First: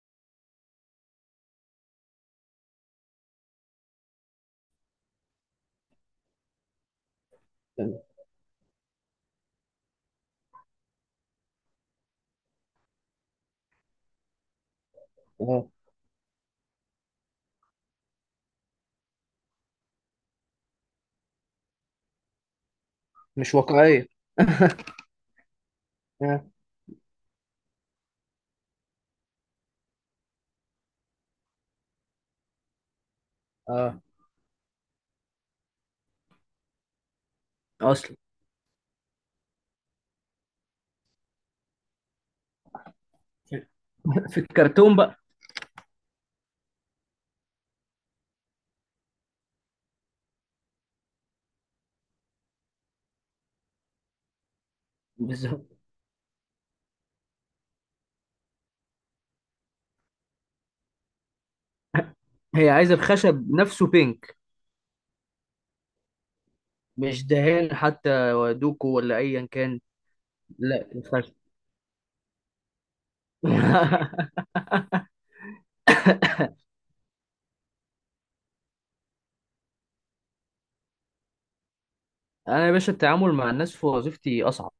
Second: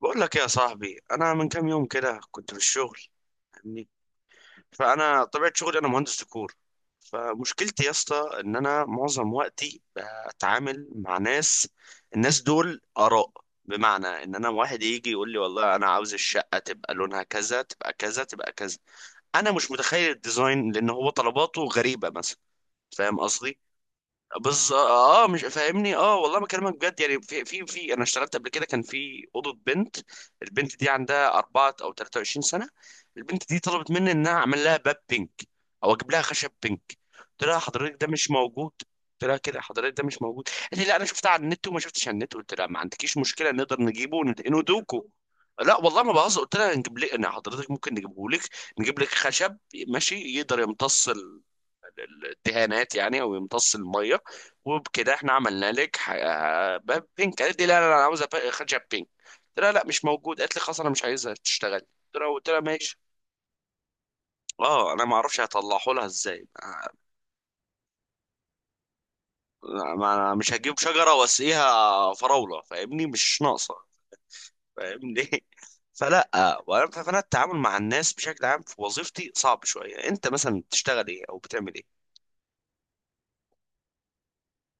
بقول لك إيه يا صاحبي، انا من كام يوم كده كنت في الشغل. فاهمني؟ فانا طبيعه شغلي انا مهندس ديكور. فمشكلتي يا اسطى ان انا معظم وقتي بتعامل مع ناس. الناس دول اراء، بمعنى ان انا واحد يجي يقول لي اه، والله انا عاوز الشقه تبقى لونها كذا، تبقى كذا، تبقى كذا. انا مش متخيل الديزاين لان هو طلباته غريبه مثلا. فاهم مش قصدي؟ واقعية. بز مش فاهمني؟ اه والله اه بكلمك بجد، يعني في في في انا اشتغلت قبل كده، كان في اوضه بنت. البنت دي عندها اربعة او 23 سنه. البنت دي طلبت اه، مني ان انا اعمل لها باب بينك، او اجيب لها خشب بينك. قلت لها حضرتك ده اصلا. مش موجود. قلت لها كده حضرتك ده مش موجود، قالت لي لا انا شفتها على النت، وما شفتش على النت. قلت لها ما عندكيش مشكله، نقدر نجيبه في وندهنه الكرتون دوكو. بقى. لا والله ما بهزر، قلت لها نجيب لك، انا حضرتك ممكن نجيبه لك، نجيب لك خشب ماشي يقدر يمتص الدهانات يعني، او يمتص الميه، وبكده احنا بالظبط. عملنا لك باب بينك. قالت لي لا لا لا، انا عاوزه خدشه بينك. قلت لها لا مش موجود، قالت لي خلاص انا مش عايزها تشتغل. قلت لها هي عايزه ماشي. بخشب نفسه بينك، اه انا ما اعرفش هطلعه لها ازاي. مش دهان حتى ودوكو ولا ايا كان. انا مش هجيب لا شجره الخشب. واسقيها فراوله، فاهمني؟ مش ناقصه. فاهمني؟ فلا. فانا التعامل مع الناس بشكل عام في وظيفتي صعب شويه. انت مثلا بتشتغل ايه او بتعمل ايه؟ انا يا باشا التعامل مع الناس في وظيفتي اصعب.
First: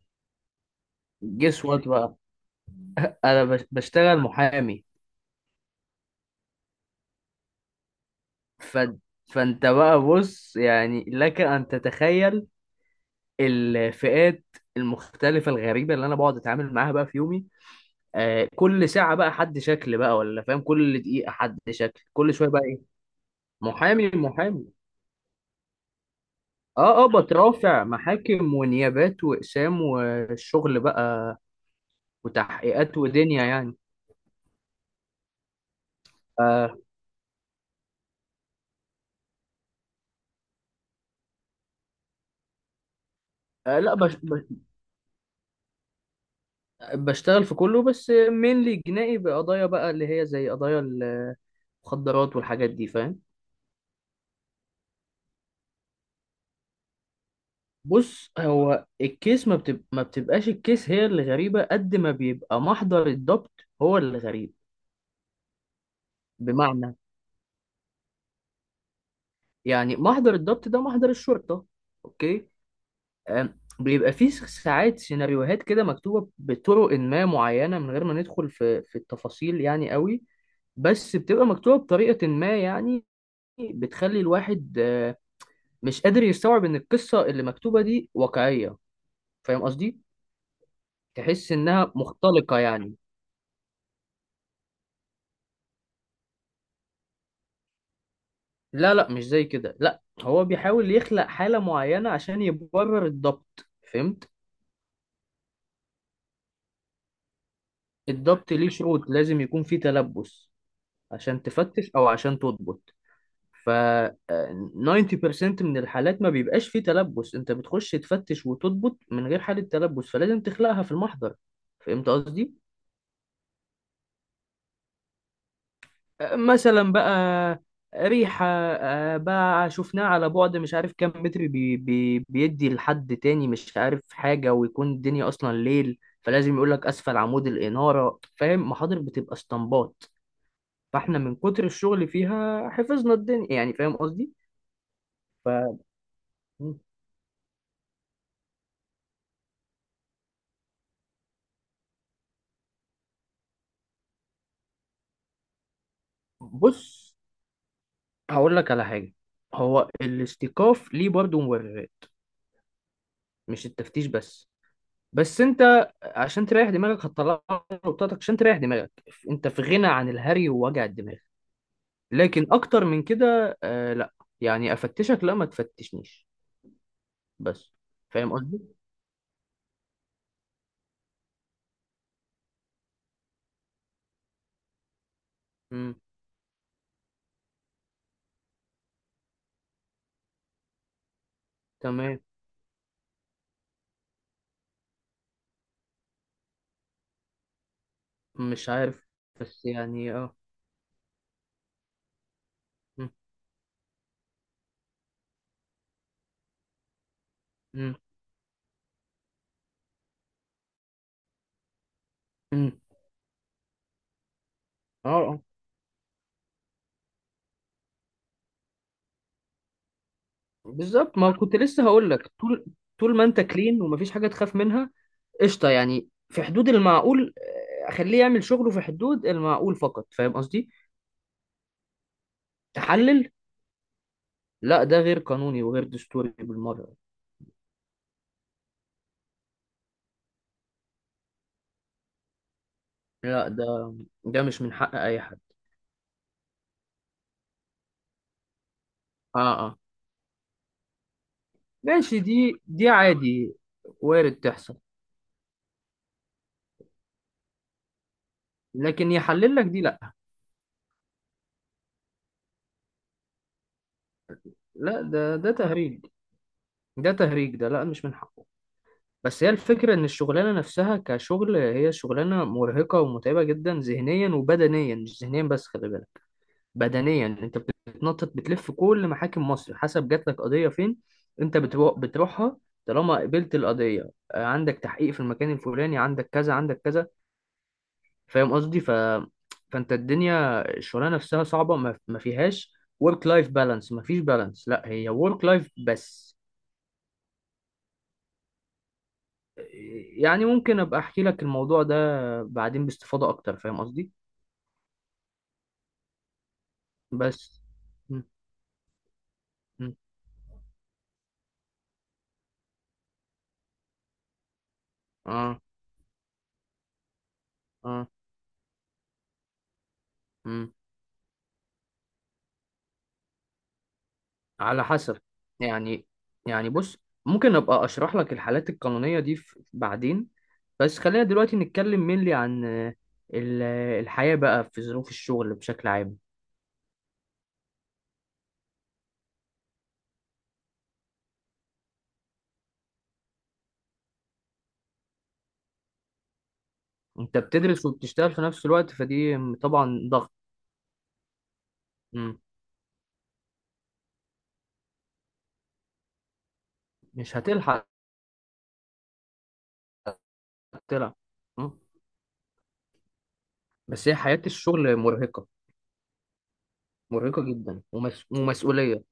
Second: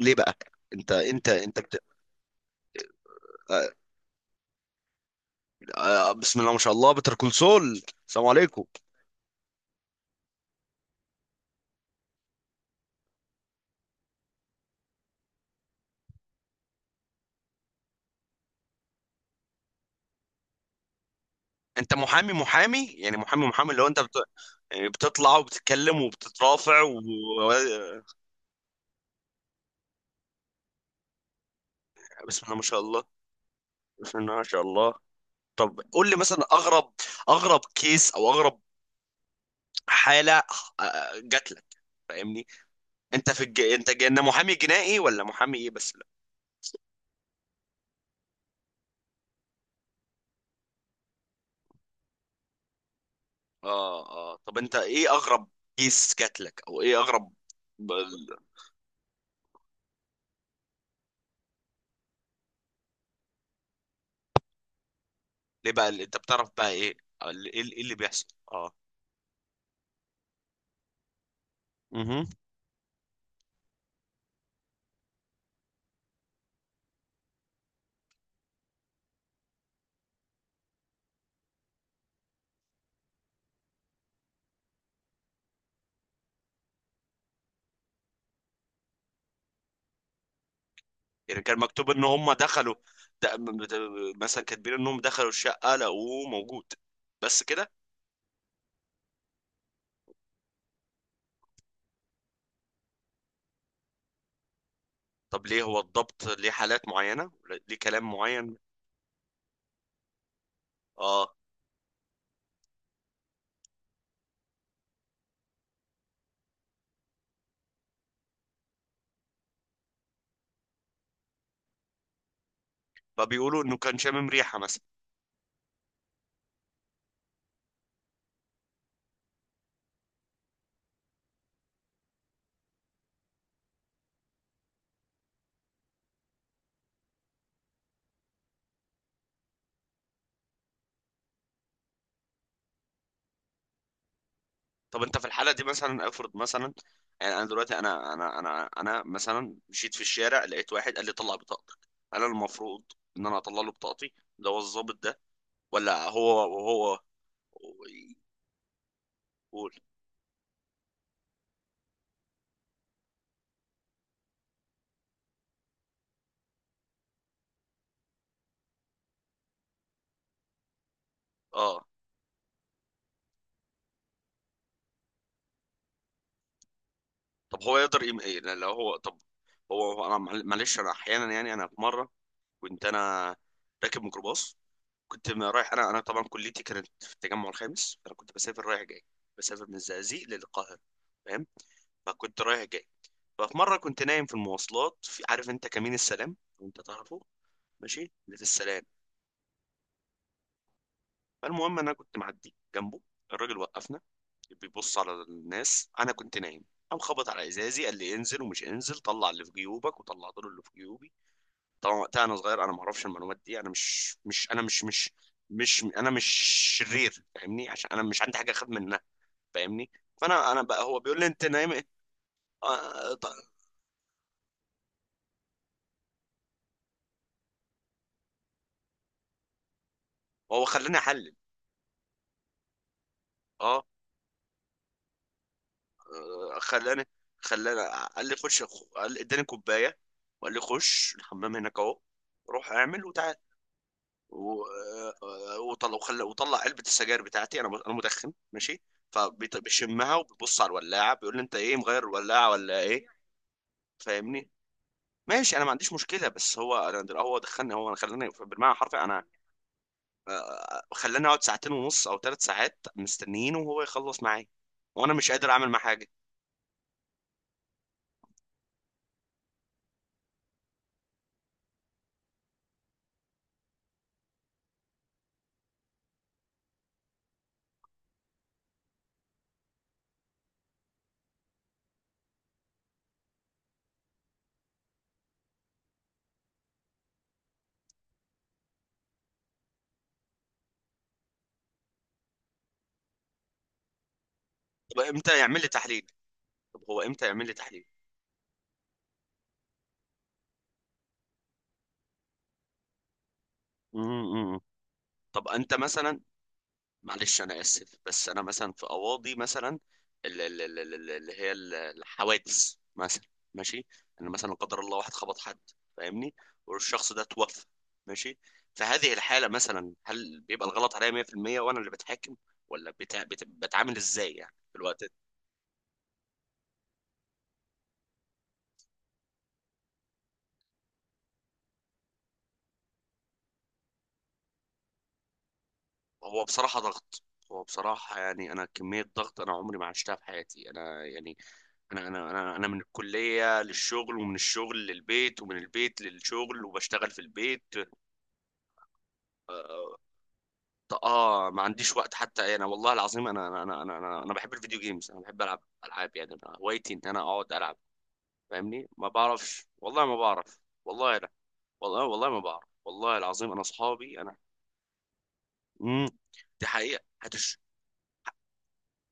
ليه بقى؟ انت جس بت... وات بقى. انا بشتغل محامي. آه، بسم الله ما شاء الله، بتر كول سول. السلام عليكم. ف... فانت بقى بص، يعني لك ان تتخيل الفئات المختلفه الغريبه اللي انا بقعد اتعامل معاها بقى في يومي. آه، كل ساعة بقى حد شكل بقى، ولا فاهم، كل دقيقة حد انت شكل، محامي كل شوية بقى ايه. محامي، يعني محامي محامي، اللي هو انت محامي بت... محامي. يعني بتطلع وبتتكلم وبتترافع و... اه اه، بترافع محاكم ونيابات واقسام والشغل بقى، بسم الله ما شاء وتحقيقات الله. ودنيا يعني. بسم الله ما شاء الله. طب قول لي مثلا آه اغرب، اغرب كيس او اغرب حالة آه، جات لك. فاهمني؟ انت في الج... آه انت لا ج... بش انت بش محامي جنائي ولا محامي ايه؟ بس لا. بشتغل في كله، بس مينلي جنائي بقضايا بقى اللي هي زي قضايا المخدرات والحاجات دي، فاهم. اه اه، طب انت ايه اغرب كيس جات لك، او ايه اغرب ب-؟ بص، هو الكيس ما بتبقاش الكيس هي اللي غريبة، قد ما بيبقى محضر الضبط هو اللي غريب. ليه بقى؟ اللي انت بتعرف بقى بمعنى، ايه؟ ايه اللي إيه اللي بيحصل؟ يعني محضر الضبط ده محضر الشرطة، اه. اوكي. آم، بيبقى فيه ساعات سيناريوهات كده مكتوبة بطرق ما معينة، من غير ما ندخل في التفاصيل يعني قوي، بس بتبقى مكتوبة بطريقة ما يعني، بتخلي الواحد مش قادر يستوعب ان القصة اللي مكتوبة دي واقعية. فاهم قصدي؟ يعني تحس كان مكتوب انها ان هم مختلقة دخلوا، يعني. ده- م- ده- مثلا كاتبين انهم دخلوا الشقه لقوه موجود، بس كده؟ لا لا مش زي كده، لا هو بيحاول يخلق حالة معينة عشان يبرر الضبط، فهمت؟ طب ليه هو الضبط ليه حالات معينه؟ ليه كلام الضبط معين؟ ليه شروط، لازم يكون فيه تلبس اه. عشان تفتش او عشان تضبط. ف آه، 90% من الحالات ما بيبقاش فيه تلبس، انت بتخش تفتش وتضبط من غير حالة تلبس، فلازم تخلقها في المحضر. فهمت قصدي. فبيقولوا انه كان شامم ريحه مثلا. مثلا بقى، ريحة بقى شفناها على بعد مش عارف كام متر بي بي بيدي لحد تاني مش عارف حاجة، ويكون الدنيا أصلا ليل، فلازم يقولك أسفل عمود الإنارة. فاهم، محاضر بتبقى اسطمبات، فاحنا من كتر الشغل فيها حفظنا الدنيا يعني. فاهم قصدي؟ طب انت في ف الحاله دي مثلا، افرض مثلا، يعني انا دلوقتي انا مثلا مشيت في الشارع، لقيت واحد قال لي طلع بطاقتك. انا المفروض ان انا اطلع له بطاقتي؟ ده هو الضابط ده، ولا هو هو بص هقول لك على حاجة، يقول هو الاستيقاف ليه برضه مبررات، مش التفتيش بس. بس انت عشان تريح دماغك هتطلع نقطتك، عشان تريح دماغك، انت في غنى عن الهري ووجع الدماغ. اه؟ لكن اكتر من كده لا، يعني افتشك لا، ما تفتشنيش طب بس. هو يقدر يم... فاهم إيه لو قصدي؟ هو؟ طب هو هو انا معلش، انا احيانا يعني انا في مره كنت انا راكب ميكروباص، كنت رايح، انا امم. انا طبعا كليتي كانت في التجمع الخامس، فانا كنت بسافر رايح جاي، بسافر من الزقازيق للقاهره. فاهم؟ تمام. فكنت رايح جاي. ففي مره كنت نايم في المواصلات، في عارف انت كمين السلام؟ وانت تعرفه، ماشي، اللي في مش السلام. عارف بس يعني اه. فالمهم انا كنت معدي جنبه مم، الراجل، وقفنا، بيبص على الناس، انا كنت نايم. قام خبط على ازازي، مم، قال لي انزل، ومش انزل، طلع اللي في جيوبك، وطلعت له اللي في جيوبي. طبعا وقتها انا صغير، مم. انا ما اعرفش المعلومات دي. انا مش مش انا مش مش اه آه. مش انا مش شرير، فاهمني؟ عشان انا مش عندي حاجه اخد منها، فاهمني؟ فانا بقى هو بالظبط، بيقول لي ما انت كنت نايم لسه ايه. هقول لك، طول آه طول ما طيب. انت كلين ومفيش حاجة تخاف منها، قشطه، يعني في حدود المعقول، اخليه يعمل شغله في حدود المعقول فقط. فاهم هو قصدي. خلاني احلل، تحلل؟ اه. لا ده غير قانوني وغير دستوري آه، بالمره. خلاني قال لي خش، قال لي اداني كوبايه وقال لي خش الحمام هناك اهو، روح اعمل وتعال. لا ده ده مش و- من حق اي حد. وطلع وخلى، وطلع علبه السجاير بتاعتي، انا انا مدخن ماشي، اه اه، فبيشمها وبيبص على الولاعه، بيقول لي انت ايه مغير ماشي، الولاعه دي ولا دي ايه. عادي، وارد فاهمني؟ تحصل. ماشي انا ما عنديش مشكله، بس هو هو دخلني، هو انا خلاني بالمعنى الحرفي، لكن انا يحلل لك دي لا، آه، خلاني اقعد ساعتين ونص او ثلاث ساعات مستنيين وهو يخلص معايا، لا وانا مش ده قادر ده اعمل معاه تهريج. حاجه. ده تهريج ده، لا مش من حقه. بس هي الفكرة إن الشغلانة نفسها كشغل هي شغلانة مرهقة ومتعبة جدا ذهنيا وبدنيا، مش ذهنيا بس، خلي بالك. بدنيا انت بتتنطط بتلف كل محاكم مصر، حسب جات لك قضيه فين انت بتروح بتروحها. طالما قبلت القضيه عندك تحقيق في المكان الفلاني، عندك كذا، عندك كذا. فاهم قصدي. فانت الدنيا الشغلانه نفسها صعبه، ما فيهاش ورك لايف بالانس، ما فيش بالانس، لا طب هي امتى ورك يعمل لي لايف تحليل؟ بس. طب هو امتى يعمل لي تحليل؟ يعني ممكن ابقى احكي لك الموضوع ده بعدين باستفاضه اكتر، فاهم مم، قصدي. مم. طب انت مثلا، معلش انا بس اسف، م- بس انا مثلا في اواضي مثلا، م- اللي هي الحوادث مثلا، ماشي. انا مثلا لا قدر الله واحد خبط حد، اه فاهمني؟ والشخص ده توفى، اه ماشي. في هذه الحالة مثلا، هل بيبقى م. الغلط عليا 100%؟ وانا اللي بتحاكم، ولا بتا... بت... بتعامل ازاي يعني في على الوقت ده؟ حسب يعني يعني بص، ممكن ابقى اشرح لك الحالات القانونية دي بعدين، بس خلينا دلوقتي نتكلم mainly عن الحياة بقى في ظروف الشغل بشكل عام. هو بصراحة ضغط. هو بصراحة يعني أنا كمية ضغط أنا عمري ما عشتها في حياتي. أنا يعني أنا من الكلية للشغل، ومن الشغل للبيت، ومن البيت للشغل، وبشتغل في انت البيت. بتدرس وبتشتغل في نفس الوقت، فدي اه. طبعا ضغط. آه، ما عنديش وقت مم. حتى. انا والله العظيم انا انا انا انا, أنا أنا بحب الفيديو جيمز، انا بحب العب العاب، يعني أنا هوايتي ان انا مش اقعد العب. هتلحق فاهمني؟ ما بعرفش، والله ما بعرف، تلعب. والله لا، مم. والله والله ما بعرف، والله العظيم. انا بس هي اصحابي انا. حياة الشغل مرهقة، امم. دي حقيقة مرهقة هتش. جدا ومسؤولية.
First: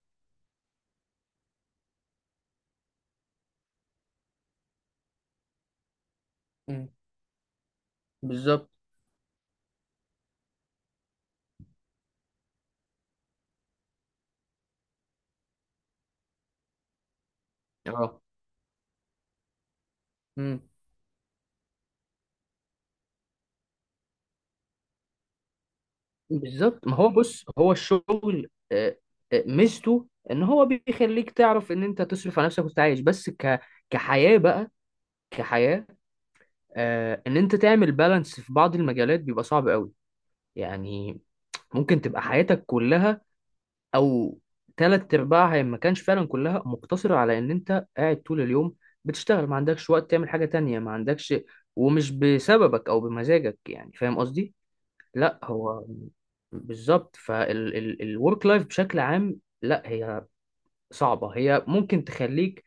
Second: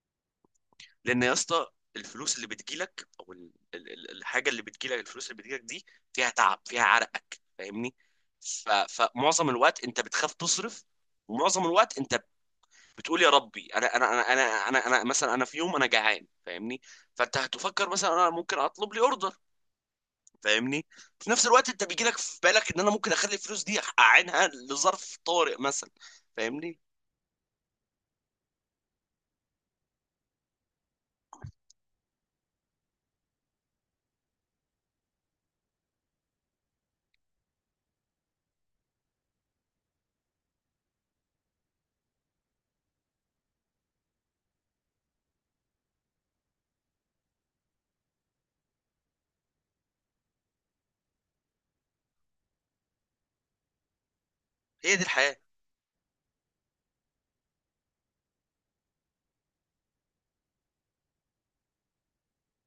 لان يا اسطى الفلوس اللي بتجيلك، او الحاجة اللي بتجيلك، الفلوس اللي بتجيلك دي فيها تعب، فيها مم. عرقك، فاهمني؟ بالظبط. فمعظم الوقت انت بتخاف تصرف، ومعظم الوقت انت بتقول يا ربي، انا مثلا انا في يوم انا جعان، فاهمني؟ فانت هتفكر مثلا اه. انا ممكن اطلب لي اوردر. مم. فاهمني؟ في نفس الوقت انت بيجي لك في بالك ان انا ممكن اخلي الفلوس دي اعينها لظرف طارئ مثلا. فاهمني؟ بالظبط، ما هو بص هو الشغل ميزته ان هو بيخليك تعرف ان انت تصرف على نفسك وتعيش، بس كحياة بقى، كحياة، ان انت تعمل بالانس في بعض المجالات بيبقى صعب قوي. يعني ممكن تبقى حياتك كلها او تلات ارباعها، إن ما كانش فعلا كلها، مقتصرة على ان انت قاعد طول اليوم بتشتغل، ما عندكش وقت تعمل حاجة تانية، ما عندكش، ومش بسببك او بمزاجك يعني. فاهم قصدي. هي دي الحياة. لا هو بالظبط، فالورك لايف بشكل عام لا هي صعبة، هي ممكن تخليك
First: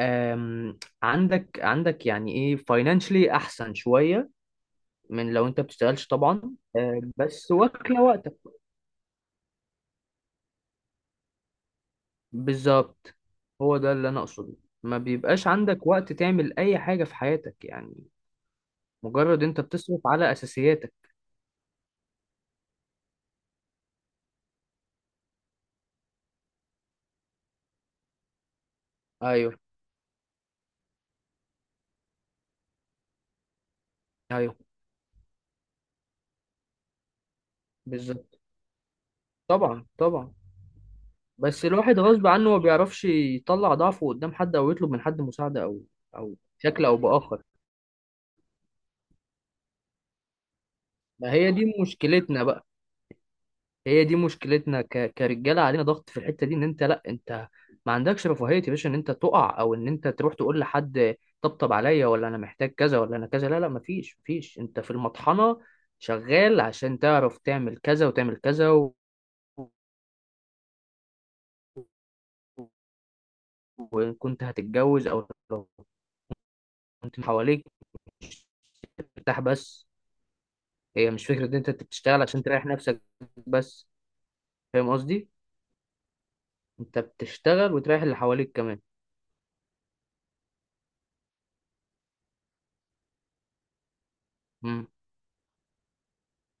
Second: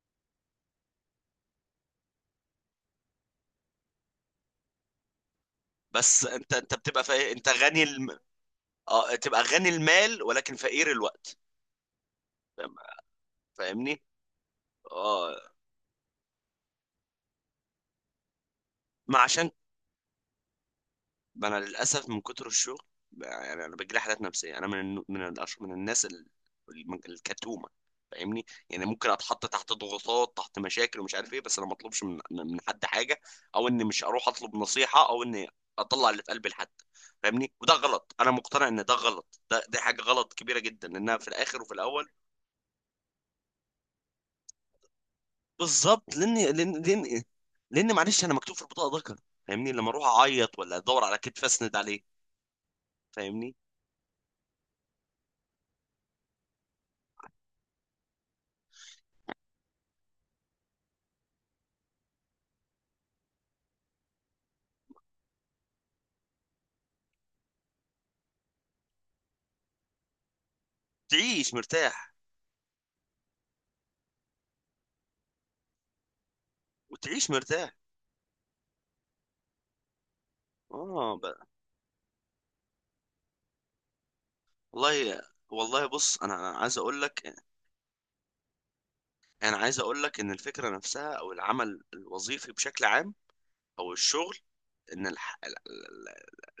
عندك عندك يعني ايه فاينانشلي احسن شوية من لو انت بتشتغلش بس طبعا، انت انت بتبقى فا... انت بس غني واكلة الم... وقتك. اه، تبقى غني المال ولكن فقير الوقت. فاهم-؟ بالظبط، هو ده فاهمني؟ اللي انا اقصده. ما اه. بيبقاش عندك وقت تعمل اي حاجة في حياتك يعني، ما مجرد عشان، انت بتصرف على اساسياتك. ما انا للاسف من كتر الشغل يعني انا بجيلي حالات نفسيه. انا من من الأش... من الناس ال... الكتومه، فاهمني؟ يعني ممكن اتحط ايوه. تحت ضغوطات، تحت مشاكل ومش عارف ايه، بس انا ما اطلبش من حد حاجه، او اني مش اروح اطلب ايوه. نصيحه، او اني اطلع اللي في قلبي لحد. فاهمني؟ وده غلط، انا بالظبط. مقتنع ان ده غلط، ده دي طبعا حاجه غلط طبعا. كبيره جدا، لانها في الاخر بس وفي الواحد الاول. غصب عنه ما بيعرفش يطلع ضعفه قدام حد، او يطلب من حد مساعدة، او بالظبط. او لان لان بشكل او لان باخر. لان معلش انا مكتوب في البطاقه ذكر، فاهمني؟ لما اروح اعيط، ولا ادور على ما كتف هي دي اسند عليه. مشكلتنا بقى، فاهمني؟ هي دي مشكلتنا كرجالة، علينا ضغط في الحتة دي ان انت، لا انت ما عندكش رفاهية يا باشا ان انت تقع، او ان انت تروح تقول لحد طبطب عليا، ولا انا محتاج كذا، ولا انا كذا. لا لا، مفيش، مفيش. انت في المطحنة شغال عشان تعرف تعمل كذا وتعمل كذا و... تعيش مرتاح، وإن كنت هتتجوز، أو لو كنت وتعيش حواليك مرتاح. مرتاح بس. هي اه مش بقى. فكرة ان إنت بتشتغل عشان تريح نفسك بس، فاهم والله قصدي، والله بص، انا عايز انت اقول لك، بتشتغل وتريح اللي حواليك كمان. انا عايز اقول لك ان الفكره نفسها، او العمل الوظيفي بشكل عام، او الشغل، امم ان الح... ال- ال-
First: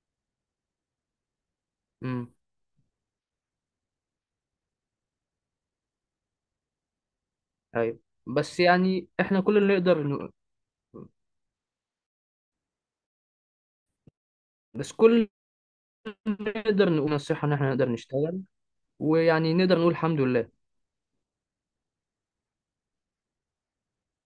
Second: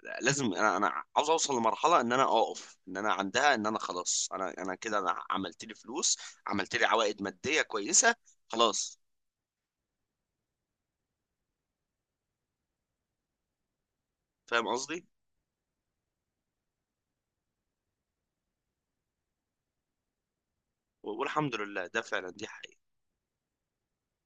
ال- لازم انا، عاوز اوصل لمرحله ان انا امم اقف ان انا عندها، ان انا خلاص انا انا كده، انا عملت لي فلوس، عملت لي عوائد ماديه ايوه، كويسه، بس خلاص. يعني احنا كل اللي نقدر نقول، فاهم بس قصدي؟ كل اللي نقدر نقول نصيحة ان احنا نقدر نشتغل ويعني نقدر نقول الحمد لله. والحمد لله ده فعلا دي